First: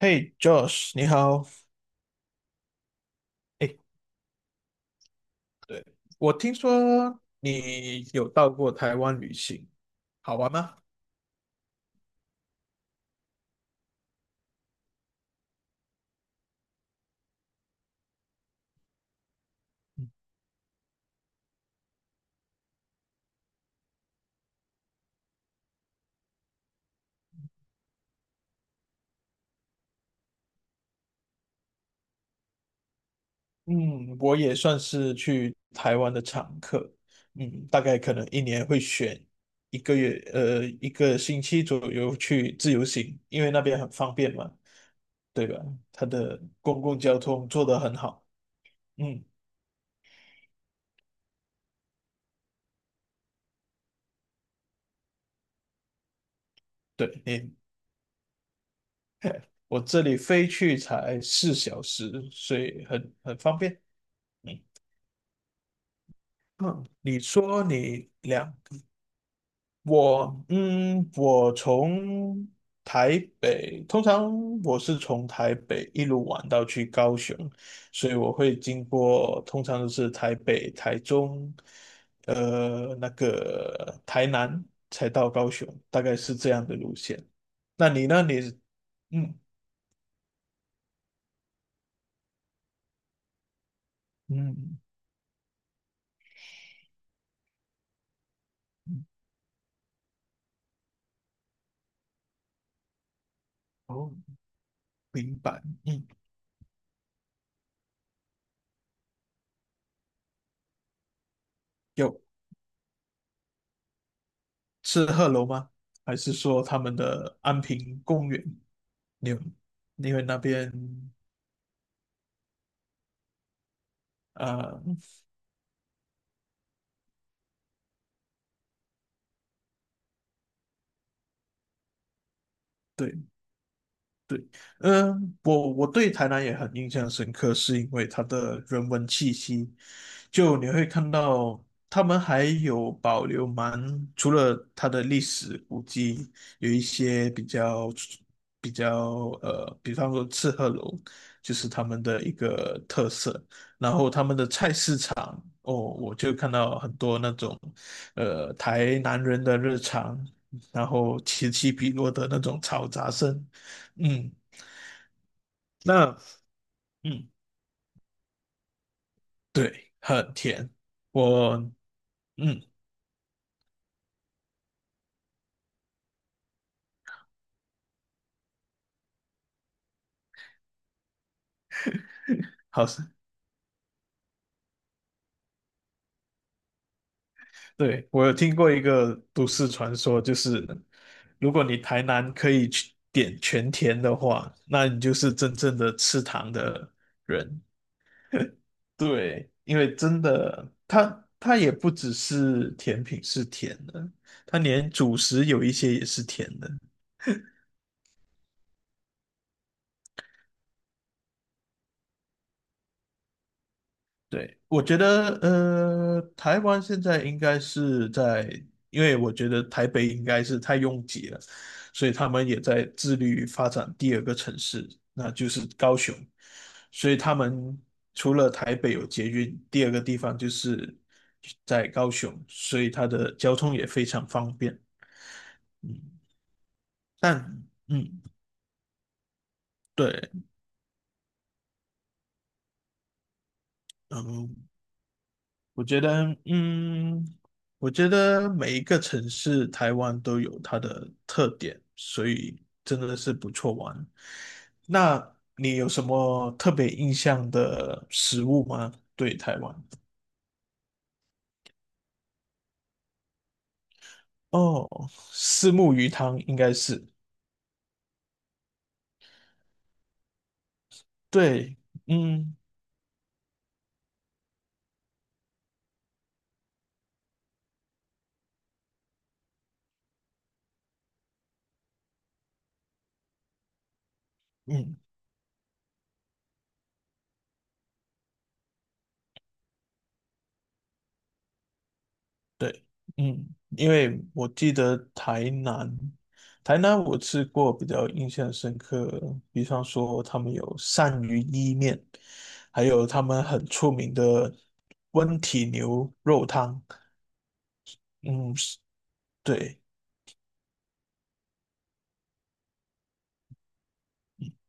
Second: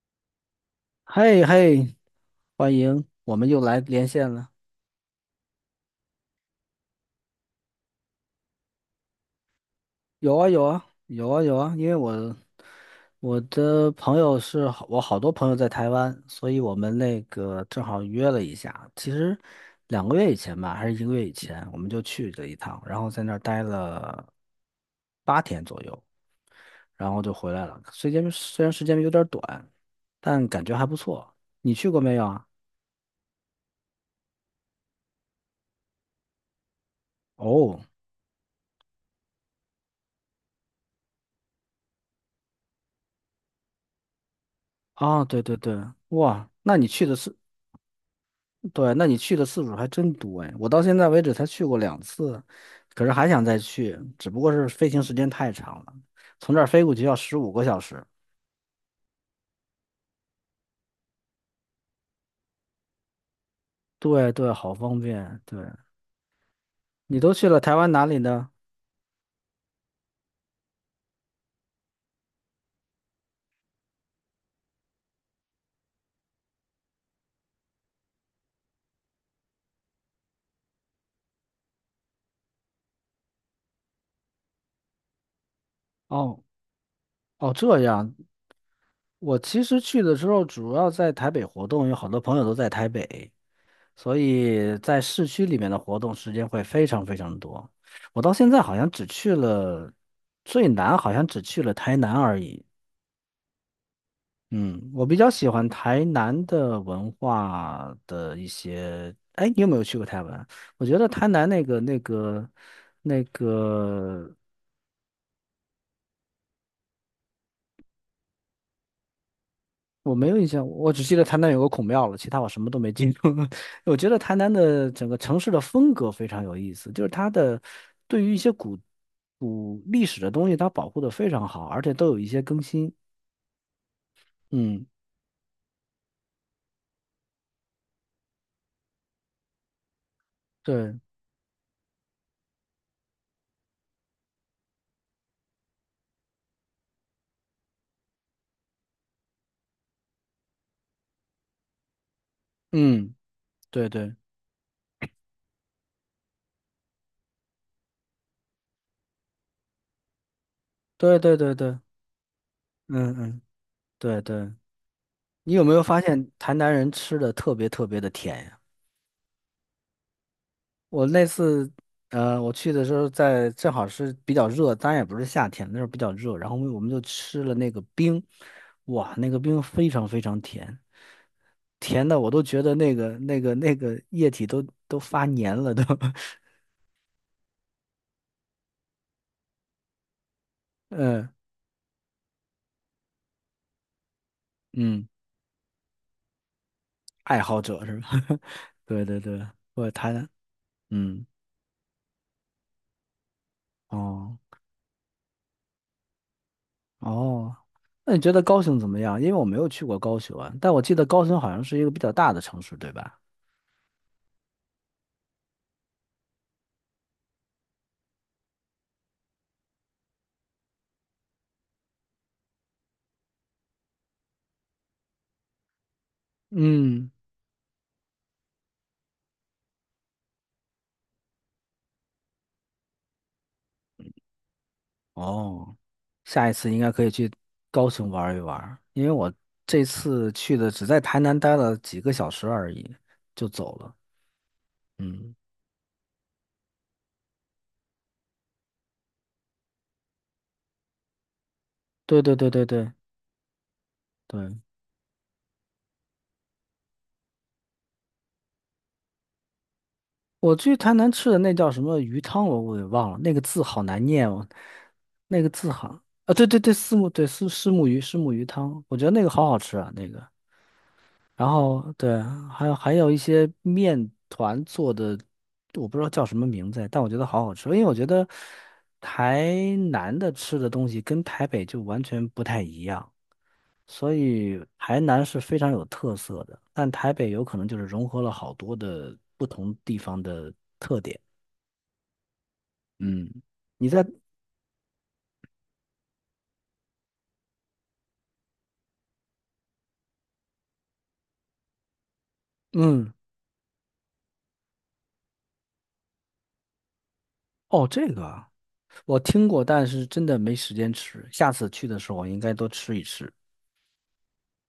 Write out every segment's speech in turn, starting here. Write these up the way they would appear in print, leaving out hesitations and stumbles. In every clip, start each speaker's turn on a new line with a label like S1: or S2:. S1: 嘿，Josh，你
S2: 嘿
S1: 好。
S2: 嘿，欢迎，我们又
S1: 哎，
S2: 来连线了。
S1: 对，我听说你有到过台湾旅行，
S2: 有
S1: 好
S2: 啊
S1: 玩
S2: 有
S1: 吗？
S2: 啊有啊有啊，因为我好多朋友在台湾，所以我们那个正好约了一下。其实2个月以前吧，还是一个月以前，我们就去了一趟，然后在那儿待了八天左右，然后就回来了。虽然时间有点短，但感觉还不错。你去过没有啊？
S1: 嗯，我也算是去台湾的常客。嗯，
S2: 哦，
S1: 大概可能一年会选一个月，一个星期左右去自由行，因为那边很方便嘛，
S2: 啊，对
S1: 对吧？
S2: 对对，
S1: 它的
S2: 哇，那
S1: 公
S2: 你
S1: 共
S2: 去的
S1: 交
S2: 是？
S1: 通做得很好。
S2: 对，那你
S1: 嗯，
S2: 去的次数还真多哎，我到现在为止才去过两次，可是还想再去，只不过是飞行时间太长了，从这儿飞过去要
S1: 对，
S2: 十五个小时。
S1: 我这里飞去才四小时，所以很方便。
S2: 对对，
S1: 嗯
S2: 好方便。对，
S1: 嗯，你
S2: 你都去了
S1: 说
S2: 台湾哪
S1: 你
S2: 里呢？
S1: 两我从台北，通常我是从台北一路玩到去高雄，所以我会经过，通常都是台北、台中，那个台南才到高雄，大概是
S2: 哦
S1: 这样的路线。
S2: 哦，这
S1: 那你
S2: 样。
S1: 那你嗯
S2: 我其实去的时候主要在台北活动，有好多朋友都在台北，所以
S1: 嗯
S2: 在市区里面的活动时间会非常非常多。我到现在好像
S1: 嗯，
S2: 只去了最南，好像只去了台南而已。
S1: 哦，
S2: 嗯，我比较
S1: 明
S2: 喜
S1: 白，
S2: 欢
S1: 嗯，
S2: 台南的文化的一些。哎，你有没有去过台湾？我觉得台南那个、那
S1: 有。
S2: 个、那个，
S1: 是鹤楼吗？还是说他们的安平公园？你有你
S2: 我
S1: 会
S2: 没有
S1: 那
S2: 印象，我只
S1: 边
S2: 记得台南有个孔庙了，其他我什么都没记住。我觉得台南
S1: 啊、
S2: 的
S1: 呃
S2: 整个城市的风格非常有意思，就是它的对于一些古历史的东西，它保护的非常好，而且都有一些更新。
S1: 对对，
S2: 嗯，
S1: 嗯、我对台南也很印象深刻，是因为它的人文气息，就你会
S2: 对，
S1: 看到他们还有保留蛮，除了它的历史古迹，有一些比较比方说赤鹤楼，就是他们的一个特
S2: 嗯，
S1: 色。
S2: 对对
S1: 哦，我就看到很多那种，台南人的日常，然
S2: 对
S1: 后
S2: 对
S1: 此
S2: 对
S1: 起
S2: 对，
S1: 彼落的那种嘈杂
S2: 嗯嗯，
S1: 声。
S2: 对
S1: 嗯，
S2: 对。你有没有发
S1: 那，
S2: 现台南人吃
S1: 嗯，
S2: 的特别特别的甜呀？
S1: 对，很甜，
S2: 我那
S1: 我，
S2: 次，呃，我
S1: 嗯，
S2: 去的时候在正好是比较热，当然也不是夏天，那时候比较热，然后我们就吃了那个冰，哇，那个冰非常非常甜，甜的我都觉得
S1: 好
S2: 那
S1: 像，
S2: 个那个那个液体都发黏了都，
S1: 对，我有听过一个都市传说，就是
S2: 嗯
S1: 如果你台南可以去点全甜的话，那你
S2: 嗯，
S1: 就是真正的吃糖的
S2: 爱好
S1: 人。
S2: 者是吧？对对对，
S1: 对，因
S2: 我
S1: 为
S2: 台
S1: 真
S2: 南，
S1: 的，
S2: 嗯
S1: 它也不只是甜品是甜的，
S2: 哦。
S1: 它连主食有一些也是甜的。
S2: 哦，那你觉得高雄怎么样？因为我没有去过高雄啊，但我记得高雄好像是一个比较大的城市，对吧？
S1: 对，我觉得，台湾现在应该是在，因为我觉得台北应该是太拥挤了，所以他们也在致力于发展第二个城市，那就是高雄。
S2: 嗯，
S1: 所以他们除了台北有捷运，第二个地方就是在高雄，所以它的交通也非常方便。
S2: 哦，
S1: 嗯
S2: 下一次应该可以去
S1: 但
S2: 高雄
S1: 嗯，
S2: 玩一玩，因为我这
S1: 对，
S2: 次去的只在台南待了几个小时而已，就走了。
S1: 嗯，
S2: 嗯，
S1: 我觉得，嗯，我觉得每一个城市，台湾都有它的特点，
S2: 对
S1: 所
S2: 对对
S1: 以
S2: 对对
S1: 真的是不错玩。
S2: 对，
S1: 那你有什么特别印象的食物吗？对台湾？
S2: 我去台南吃的那叫什么鱼汤，我给忘了，那个字好难念哦，
S1: 哦，
S2: 那个字
S1: 虱
S2: 好
S1: 目鱼
S2: 啊，
S1: 汤
S2: 对
S1: 应
S2: 对
S1: 该
S2: 对，四
S1: 是。
S2: 目对丝虱目鱼汤，我觉得那个好好吃啊，那个。然
S1: 对，
S2: 后对，
S1: 嗯
S2: 还有一些面团做的，我不知道叫什么名字，但我觉得好好吃。因为我觉得台南的吃的东西跟台北就完全不太一样，所以
S1: 嗯，
S2: 台南是非常有特色的，但台北有可能就是融合了好多的不同地方的特点。
S1: 对，
S2: 嗯，
S1: 嗯，
S2: 你
S1: 因
S2: 在
S1: 为我记得台南，台南我吃过比较印象深刻，比方说他们有鳝鱼意面，还有
S2: 嗯
S1: 他们很出名的温体牛肉汤。
S2: 哦这个啊
S1: 嗯，
S2: 我听过，
S1: 对，
S2: 但是真的没时间吃，下次去的时候我应该多吃一吃。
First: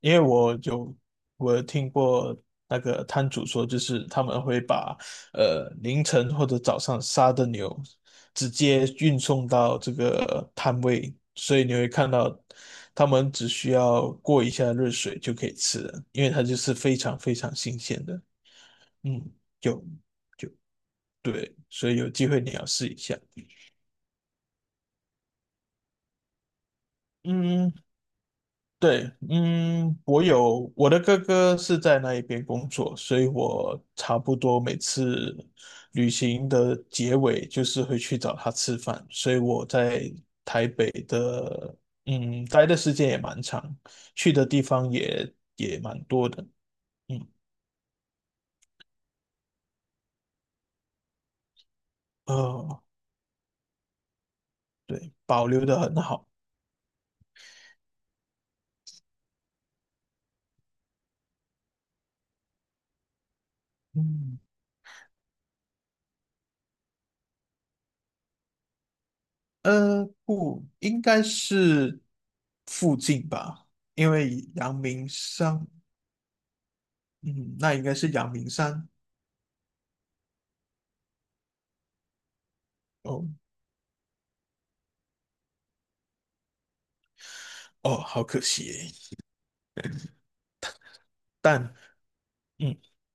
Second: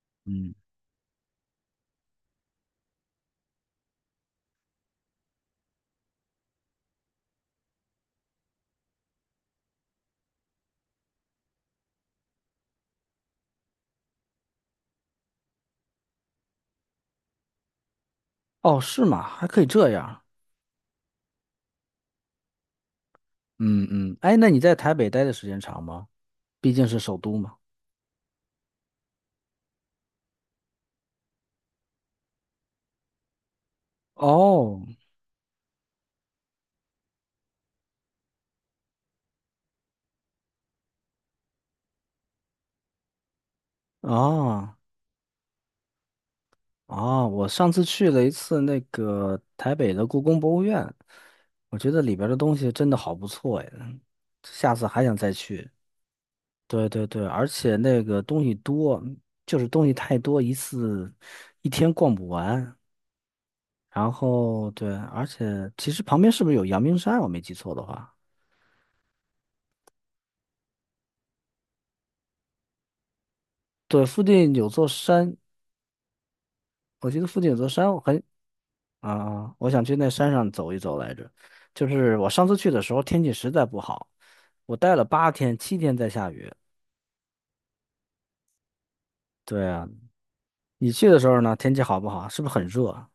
S1: 因为
S2: 嗯，
S1: 我有听过那个摊主说，就是他们会把凌晨或者早上杀的牛直接运送到这个摊位，所以你会看到他们只需要过一下热水就可以吃了，因为它就是非常非常新鲜的。
S2: 哦是
S1: 嗯，
S2: 吗？还可以
S1: 有，
S2: 这样。
S1: 对，所以有机会你要试一下。
S2: 嗯嗯，哎，那你在台北待的时间长吗？毕竟是首都嘛。
S1: 嗯，对，嗯，我的哥哥是在那一边工作，所以我差不多每
S2: 哦，
S1: 次旅行的结尾就是会去找他吃饭，所以我在台北的，嗯，待的时间也蛮长，去的地
S2: 啊
S1: 方也蛮多的。嗯，
S2: 啊，我上次去了一次那个台北的故宫博物院，我觉得里边儿的东西
S1: 呃，
S2: 真的好不错呀，下次还
S1: 对，
S2: 想再
S1: 保留
S2: 去。
S1: 的很好。
S2: 对对对，而且那个东西多，就是东西太多，一次一天逛不完。然
S1: 嗯，
S2: 后对，而且其实旁边是不是有阳明山？我没记错的话，
S1: 不，应该是附近吧，
S2: 对，
S1: 因
S2: 附
S1: 为
S2: 近有
S1: 阳
S2: 座
S1: 明
S2: 山，
S1: 山，
S2: 我记得附近有
S1: 嗯，
S2: 座
S1: 那应
S2: 山，
S1: 该
S2: 我
S1: 是
S2: 很
S1: 阳明山。
S2: 啊，我想去那山上走一走来着。就是我上次去的时候天
S1: 哦
S2: 气实在不好，我待了八天，7天在下雨。
S1: 哦，好可惜耶。
S2: 对啊，你去的时候呢，天
S1: 但
S2: 气好不好？是不是很
S1: 嗯，
S2: 热啊？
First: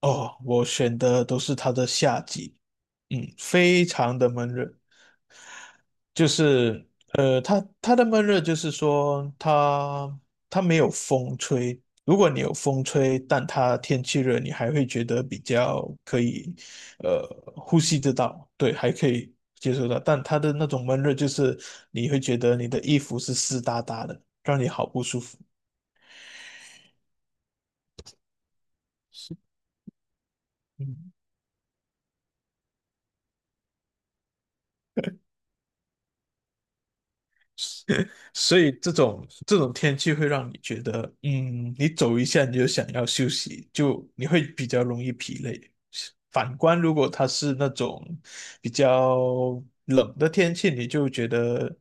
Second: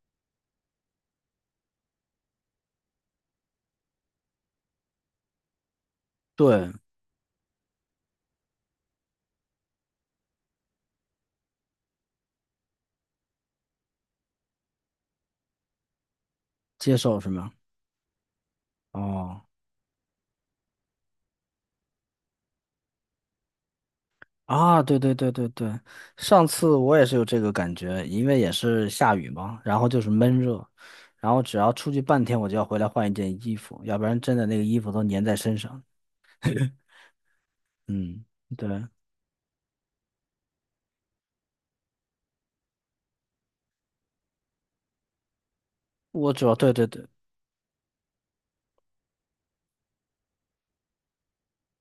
S1: 哦，我选的都是它的夏季。嗯，非常的闷热，就
S2: 对，
S1: 是它的闷热就是说它没有风吹，如果你有风吹，但它天气热，你还会觉得比较可以
S2: 接受
S1: 呃
S2: 是吗？
S1: 呼吸得到，对，还可以
S2: 哦，
S1: 接受到，但它的那种闷热就是你会觉得你的衣服是湿哒哒的，让你
S2: 啊，
S1: 好
S2: 对
S1: 不
S2: 对
S1: 舒
S2: 对
S1: 服。
S2: 对对，上次我也是有这个感觉，因为也是下雨
S1: 是。
S2: 嘛，然后就是闷热，
S1: 嗯。
S2: 然后只要出去半天，我就要回来换一件衣服，要不然真的那个衣服都粘在身上。嗯，
S1: 所
S2: 对，
S1: 以这种天气会让你觉得，嗯，你走一下你就想要休息，就你会比较容易疲累。
S2: 我主要
S1: 反
S2: 对
S1: 观
S2: 对
S1: 如
S2: 对，
S1: 果它是那种比较冷的天气，你就觉得，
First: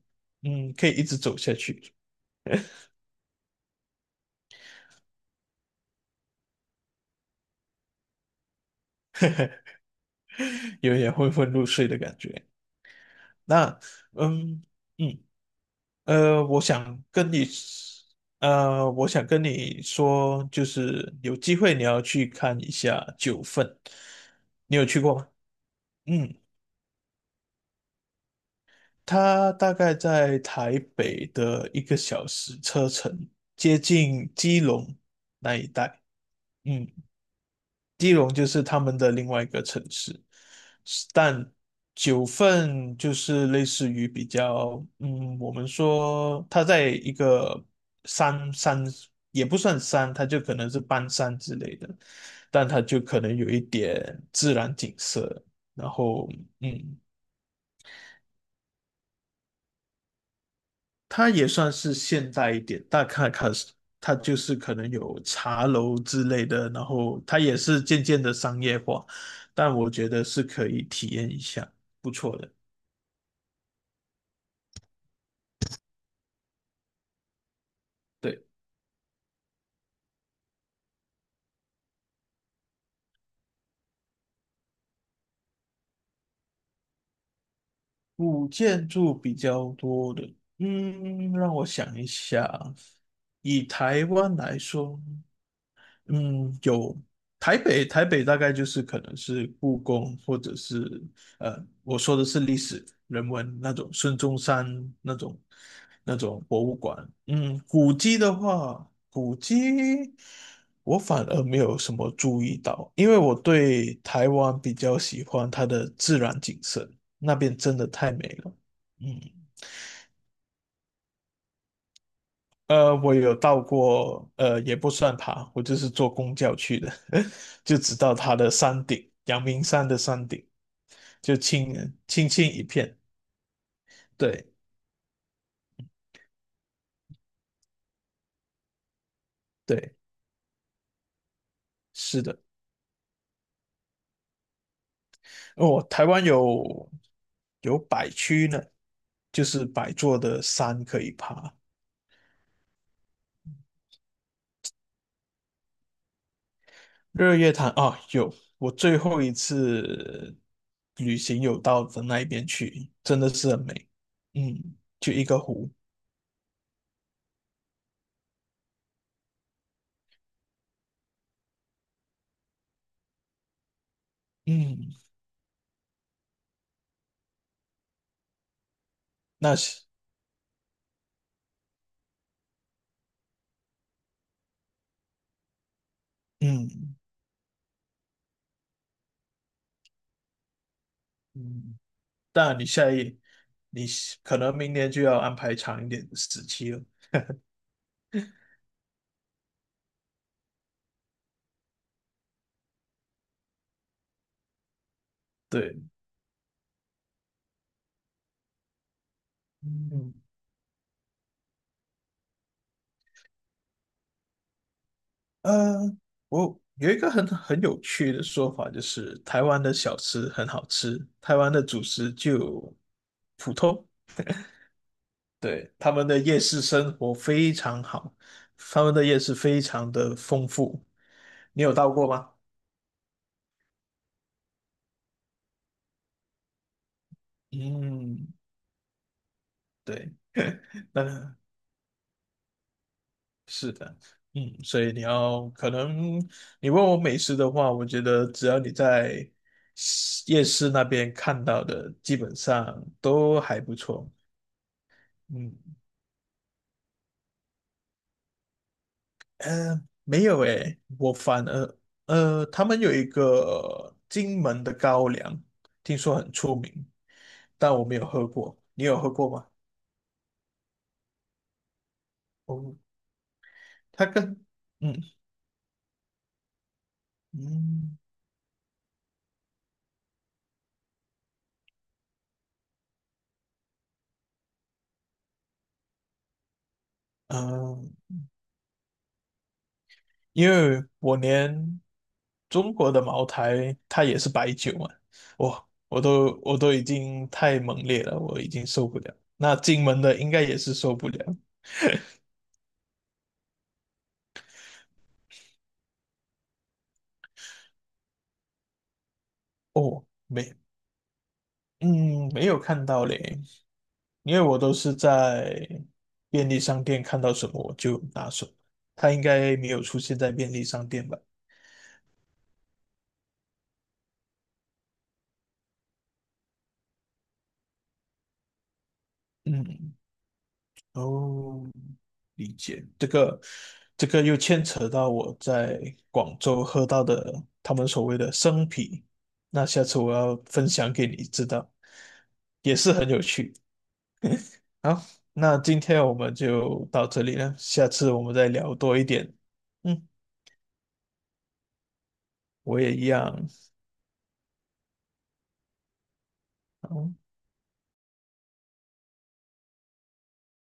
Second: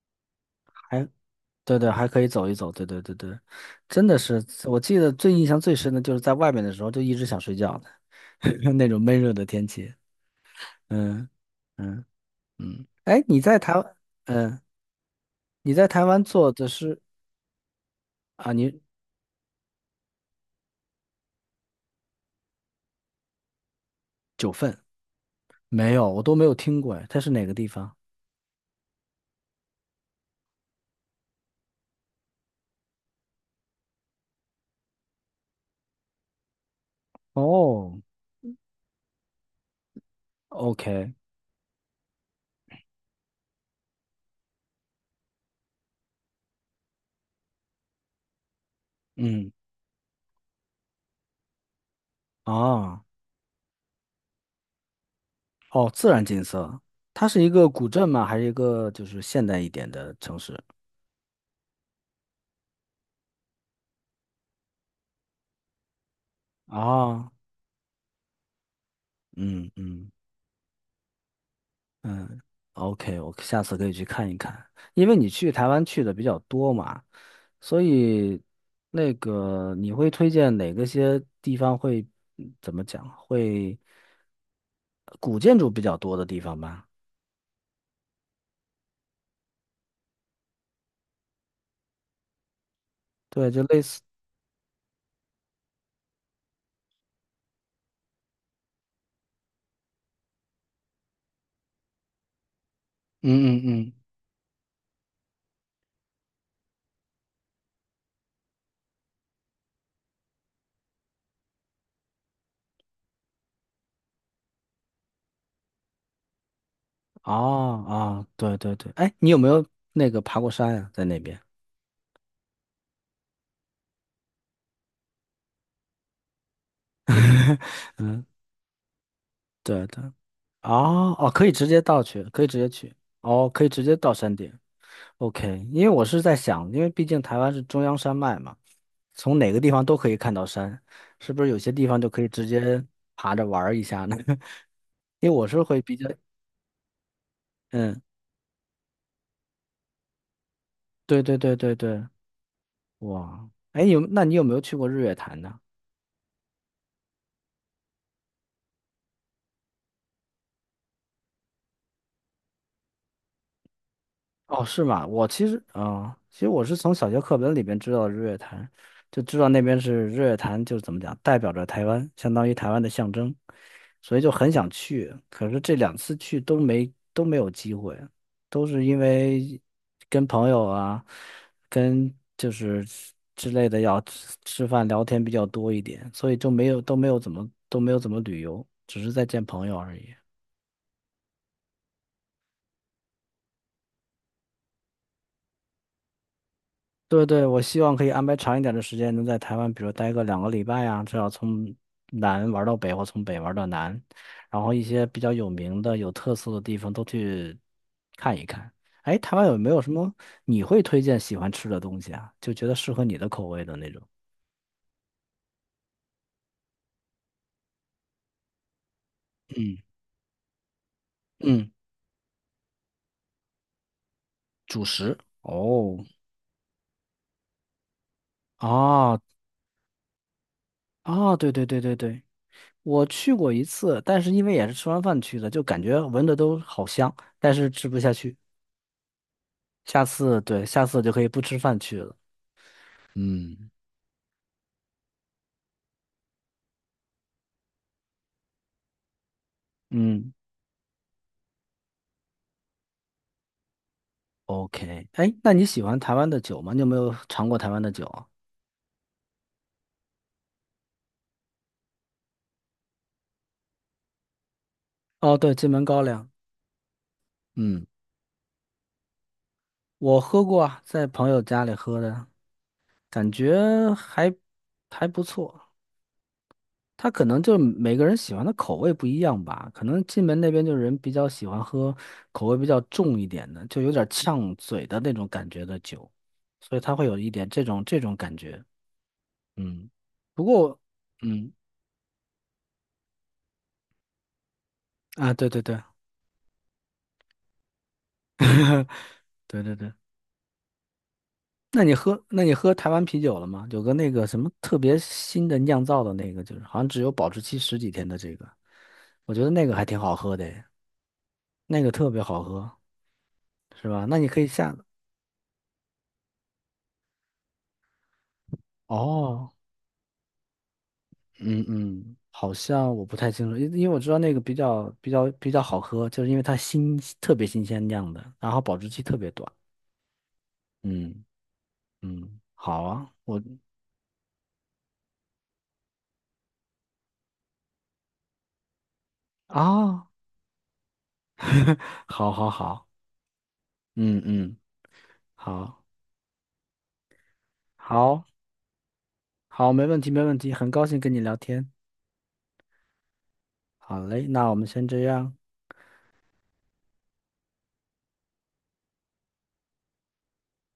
S1: 嗯，可以一
S2: 还
S1: 直走下
S2: 对对，
S1: 去。
S2: 还可以走一走，对对对对，真的是，我记得最印象最深的就是在外面的时候就一直想睡觉的，那种闷热的天气，
S1: 有点
S2: 嗯
S1: 昏昏入睡的
S2: 嗯
S1: 感觉。
S2: 嗯，哎，你在台
S1: 那，
S2: 湾，嗯，
S1: 嗯嗯。
S2: 你在台湾
S1: 呃，
S2: 做
S1: 我
S2: 的是
S1: 想跟你，
S2: 啊，你
S1: 我想跟你说，就是有机会你要去看一下《九份》，
S2: 九
S1: 你
S2: 份
S1: 有去过吗？
S2: 没有，我
S1: 嗯，
S2: 都没有听过，哎，它是哪个地方？
S1: 它大概在台北的一个小时车程，接近基隆那一带。嗯。
S2: 哦
S1: 基隆就是他们的另外一个城市，
S2: ，OK，
S1: 但九份就是类似于比较，嗯，我们说它在一个山，也
S2: 嗯，
S1: 不算山，它就可能是半山之类的，但它就
S2: 啊，
S1: 可能有一点自然景色，
S2: 哦，
S1: 然
S2: 自然
S1: 后
S2: 景色，
S1: 嗯。
S2: 它是一个古镇吗？还是一个就是现代一点的城市？
S1: 它也算是现代一点，大卡卡斯，它就是可能有茶楼之类的，然后
S2: 啊，
S1: 它也是渐渐的商业化，
S2: 嗯
S1: 但我觉
S2: 嗯。
S1: 得是可以体验一下，不错
S2: 嗯
S1: 的。
S2: ，OK，我下次可以去看一看，因为你去台湾去的比较多嘛，所以
S1: 对，
S2: 那个你会推荐哪个些地方会嗯怎么讲，会古建筑比较多的地方吧？
S1: 古建筑比较多的，嗯，让我想一下啊，
S2: 对，就
S1: 以
S2: 类似，
S1: 台湾来说。嗯，有台北，台北大概就是可能是故宫，或者是呃，我说的是历史人文
S2: 嗯
S1: 那种
S2: 嗯嗯，
S1: 孙中山那种那种博物馆。嗯，古迹的话，古迹我反而没有什么注意到，因为我对台湾比较喜欢它的自然景色，
S2: 哦
S1: 那边真的太
S2: 哦，
S1: 美了。
S2: 对对对，哎，
S1: 嗯。
S2: 你有没有那个爬过山呀、在那边？
S1: 我有到过，也不算爬，我就是坐公交去的，就直到
S2: 嗯，
S1: 它的山顶，阳明
S2: 对
S1: 山的
S2: 对，
S1: 山顶，
S2: 哦哦，
S1: 就
S2: 可以直
S1: 青
S2: 接到去，
S1: 青
S2: 可以
S1: 青
S2: 直
S1: 一
S2: 接去，
S1: 片。
S2: 哦，可以直接到山
S1: 对
S2: 顶，OK，因为我是在想，因为毕竟台湾是中央山脉嘛，从哪个地方都
S1: 对，
S2: 可以看到山，是不是有些地方就可
S1: 是
S2: 以
S1: 的。
S2: 直接爬着玩儿一下呢？因为我是会
S1: 哦，
S2: 比
S1: 台
S2: 较，
S1: 湾有有
S2: 嗯，
S1: 百区呢，就是百座的山可以
S2: 对对
S1: 爬。
S2: 对对对，哇，哎，有，那你有没有去过日月潭呢？
S1: 日月潭啊，有，我最后一次旅行有到的那一边去，真的是很美。
S2: 哦，
S1: 嗯，
S2: 是吗？
S1: 就一
S2: 我
S1: 个
S2: 其实，
S1: 湖。
S2: 嗯，其实我是从小学课本里边知道日月潭，就知道那边是日月潭，就是怎么讲，代表着台湾，相当于台湾的象征，所以就很想
S1: 嗯，
S2: 去。可是这两次去都没有机会，都是因
S1: 那
S2: 为
S1: 是
S2: 跟朋友啊，跟就是之类的要吃吃饭聊天比较多一点，所以就没有都
S1: 嗯。
S2: 没有怎么都没有怎么旅游，只是在见朋友而已。
S1: 嗯，当然你下一你可能明年就要安排长一点的时期了。
S2: 对对，我希望可以安排长一点的时间，能在台湾，比如待个2个礼拜啊，至少从南玩到北，或从北玩到南，然后一些比较有名
S1: 对，
S2: 的、有特色的地方都去看一看。哎，台湾有没有什么
S1: 嗯，
S2: 你会推荐喜欢吃的东西啊？就觉得适合你的口味的那种？
S1: 呃，我有一个很有趣的说法，就是台湾的小吃很好吃，台湾的
S2: 嗯，
S1: 主食就普通。
S2: 主食。
S1: 对，他
S2: 哦，
S1: 们的夜市生活非常好，他们的
S2: 啊
S1: 夜市非常的丰富。
S2: 啊，对
S1: 你
S2: 对
S1: 有
S2: 对
S1: 到
S2: 对
S1: 过
S2: 对，
S1: 吗？
S2: 我去过一次，但是因为也是吃完饭去的，就感觉闻着都好香，但是吃不下
S1: 嗯，
S2: 去。下
S1: 对，
S2: 次，对，下 次就可以
S1: 那
S2: 不吃饭去了。嗯
S1: 是的。嗯，所以你要可能你问我美食的话，我觉得只要你在市
S2: 嗯，
S1: 夜市那边看到的，基本上都还不错。
S2: ，OK，哎，那
S1: 嗯，
S2: 你喜欢台湾的酒吗？你有没有尝过台湾的酒啊？
S1: 没有诶，我反而他们有一个金门的高
S2: 哦，
S1: 粱，
S2: 对，金门
S1: 听
S2: 高
S1: 说
S2: 粱，
S1: 很出名，但我
S2: 嗯，
S1: 没有喝过。你有喝过吗？
S2: 我喝过啊，在朋友家里喝的，
S1: 哦，
S2: 感觉
S1: 它
S2: 还
S1: 跟嗯
S2: 还不错。他可能就每
S1: 嗯。
S2: 个人喜欢的口味不一样吧，可能金门那边就人比较喜欢喝口味比较重一点的，就有点呛嘴的那种感觉的酒，所以他会有一点这种
S1: 嗯，
S2: 这
S1: 呃
S2: 种感觉。嗯，不
S1: 因
S2: 过，
S1: 为我
S2: 嗯
S1: 连中国的茅台它也是白酒嘛，
S2: 啊，对对
S1: 我
S2: 对
S1: 我都我都已经太猛烈了，我已经受不了。那
S2: 对对
S1: 金
S2: 对。
S1: 门的应该也是受不了。
S2: 那你喝台湾啤酒了吗？有个那个什么特别新的酿造的那个，就是好像只有保质期十几天的这个，我觉得那个还挺
S1: 哦，
S2: 好喝的
S1: 没，
S2: 诶那个特别
S1: 嗯，
S2: 好
S1: 没有
S2: 喝，
S1: 看到嘞，
S2: 是吧？那你
S1: 因
S2: 可
S1: 为
S2: 以
S1: 我都
S2: 下，
S1: 是在便利商店看到什么我就拿什么，它应
S2: 哦，
S1: 该没有出现在便利商店吧？
S2: 嗯嗯，好像我不太清楚，因为我知道那个比较好喝，就是因为它特别新鲜酿的，然后保质期特别短。
S1: 嗯，
S2: 嗯
S1: 哦，
S2: 嗯，
S1: 理
S2: 好
S1: 解。这
S2: 啊，
S1: 个，
S2: 我
S1: 这个又牵扯到我在广州喝到的他们所谓的生啤，那下次
S2: 啊，
S1: 我 要分享给你知道，
S2: 好好
S1: 也
S2: 好，
S1: 是很有趣。
S2: 嗯嗯，
S1: 好，那今
S2: 好
S1: 天我们就到这里了，下次我
S2: 好。
S1: 们再聊多一点。
S2: 好，没问
S1: 嗯，
S2: 题，没问题，很高兴跟你聊天。
S1: 我也一样。
S2: 好嘞，那我们先这样。
S1: 好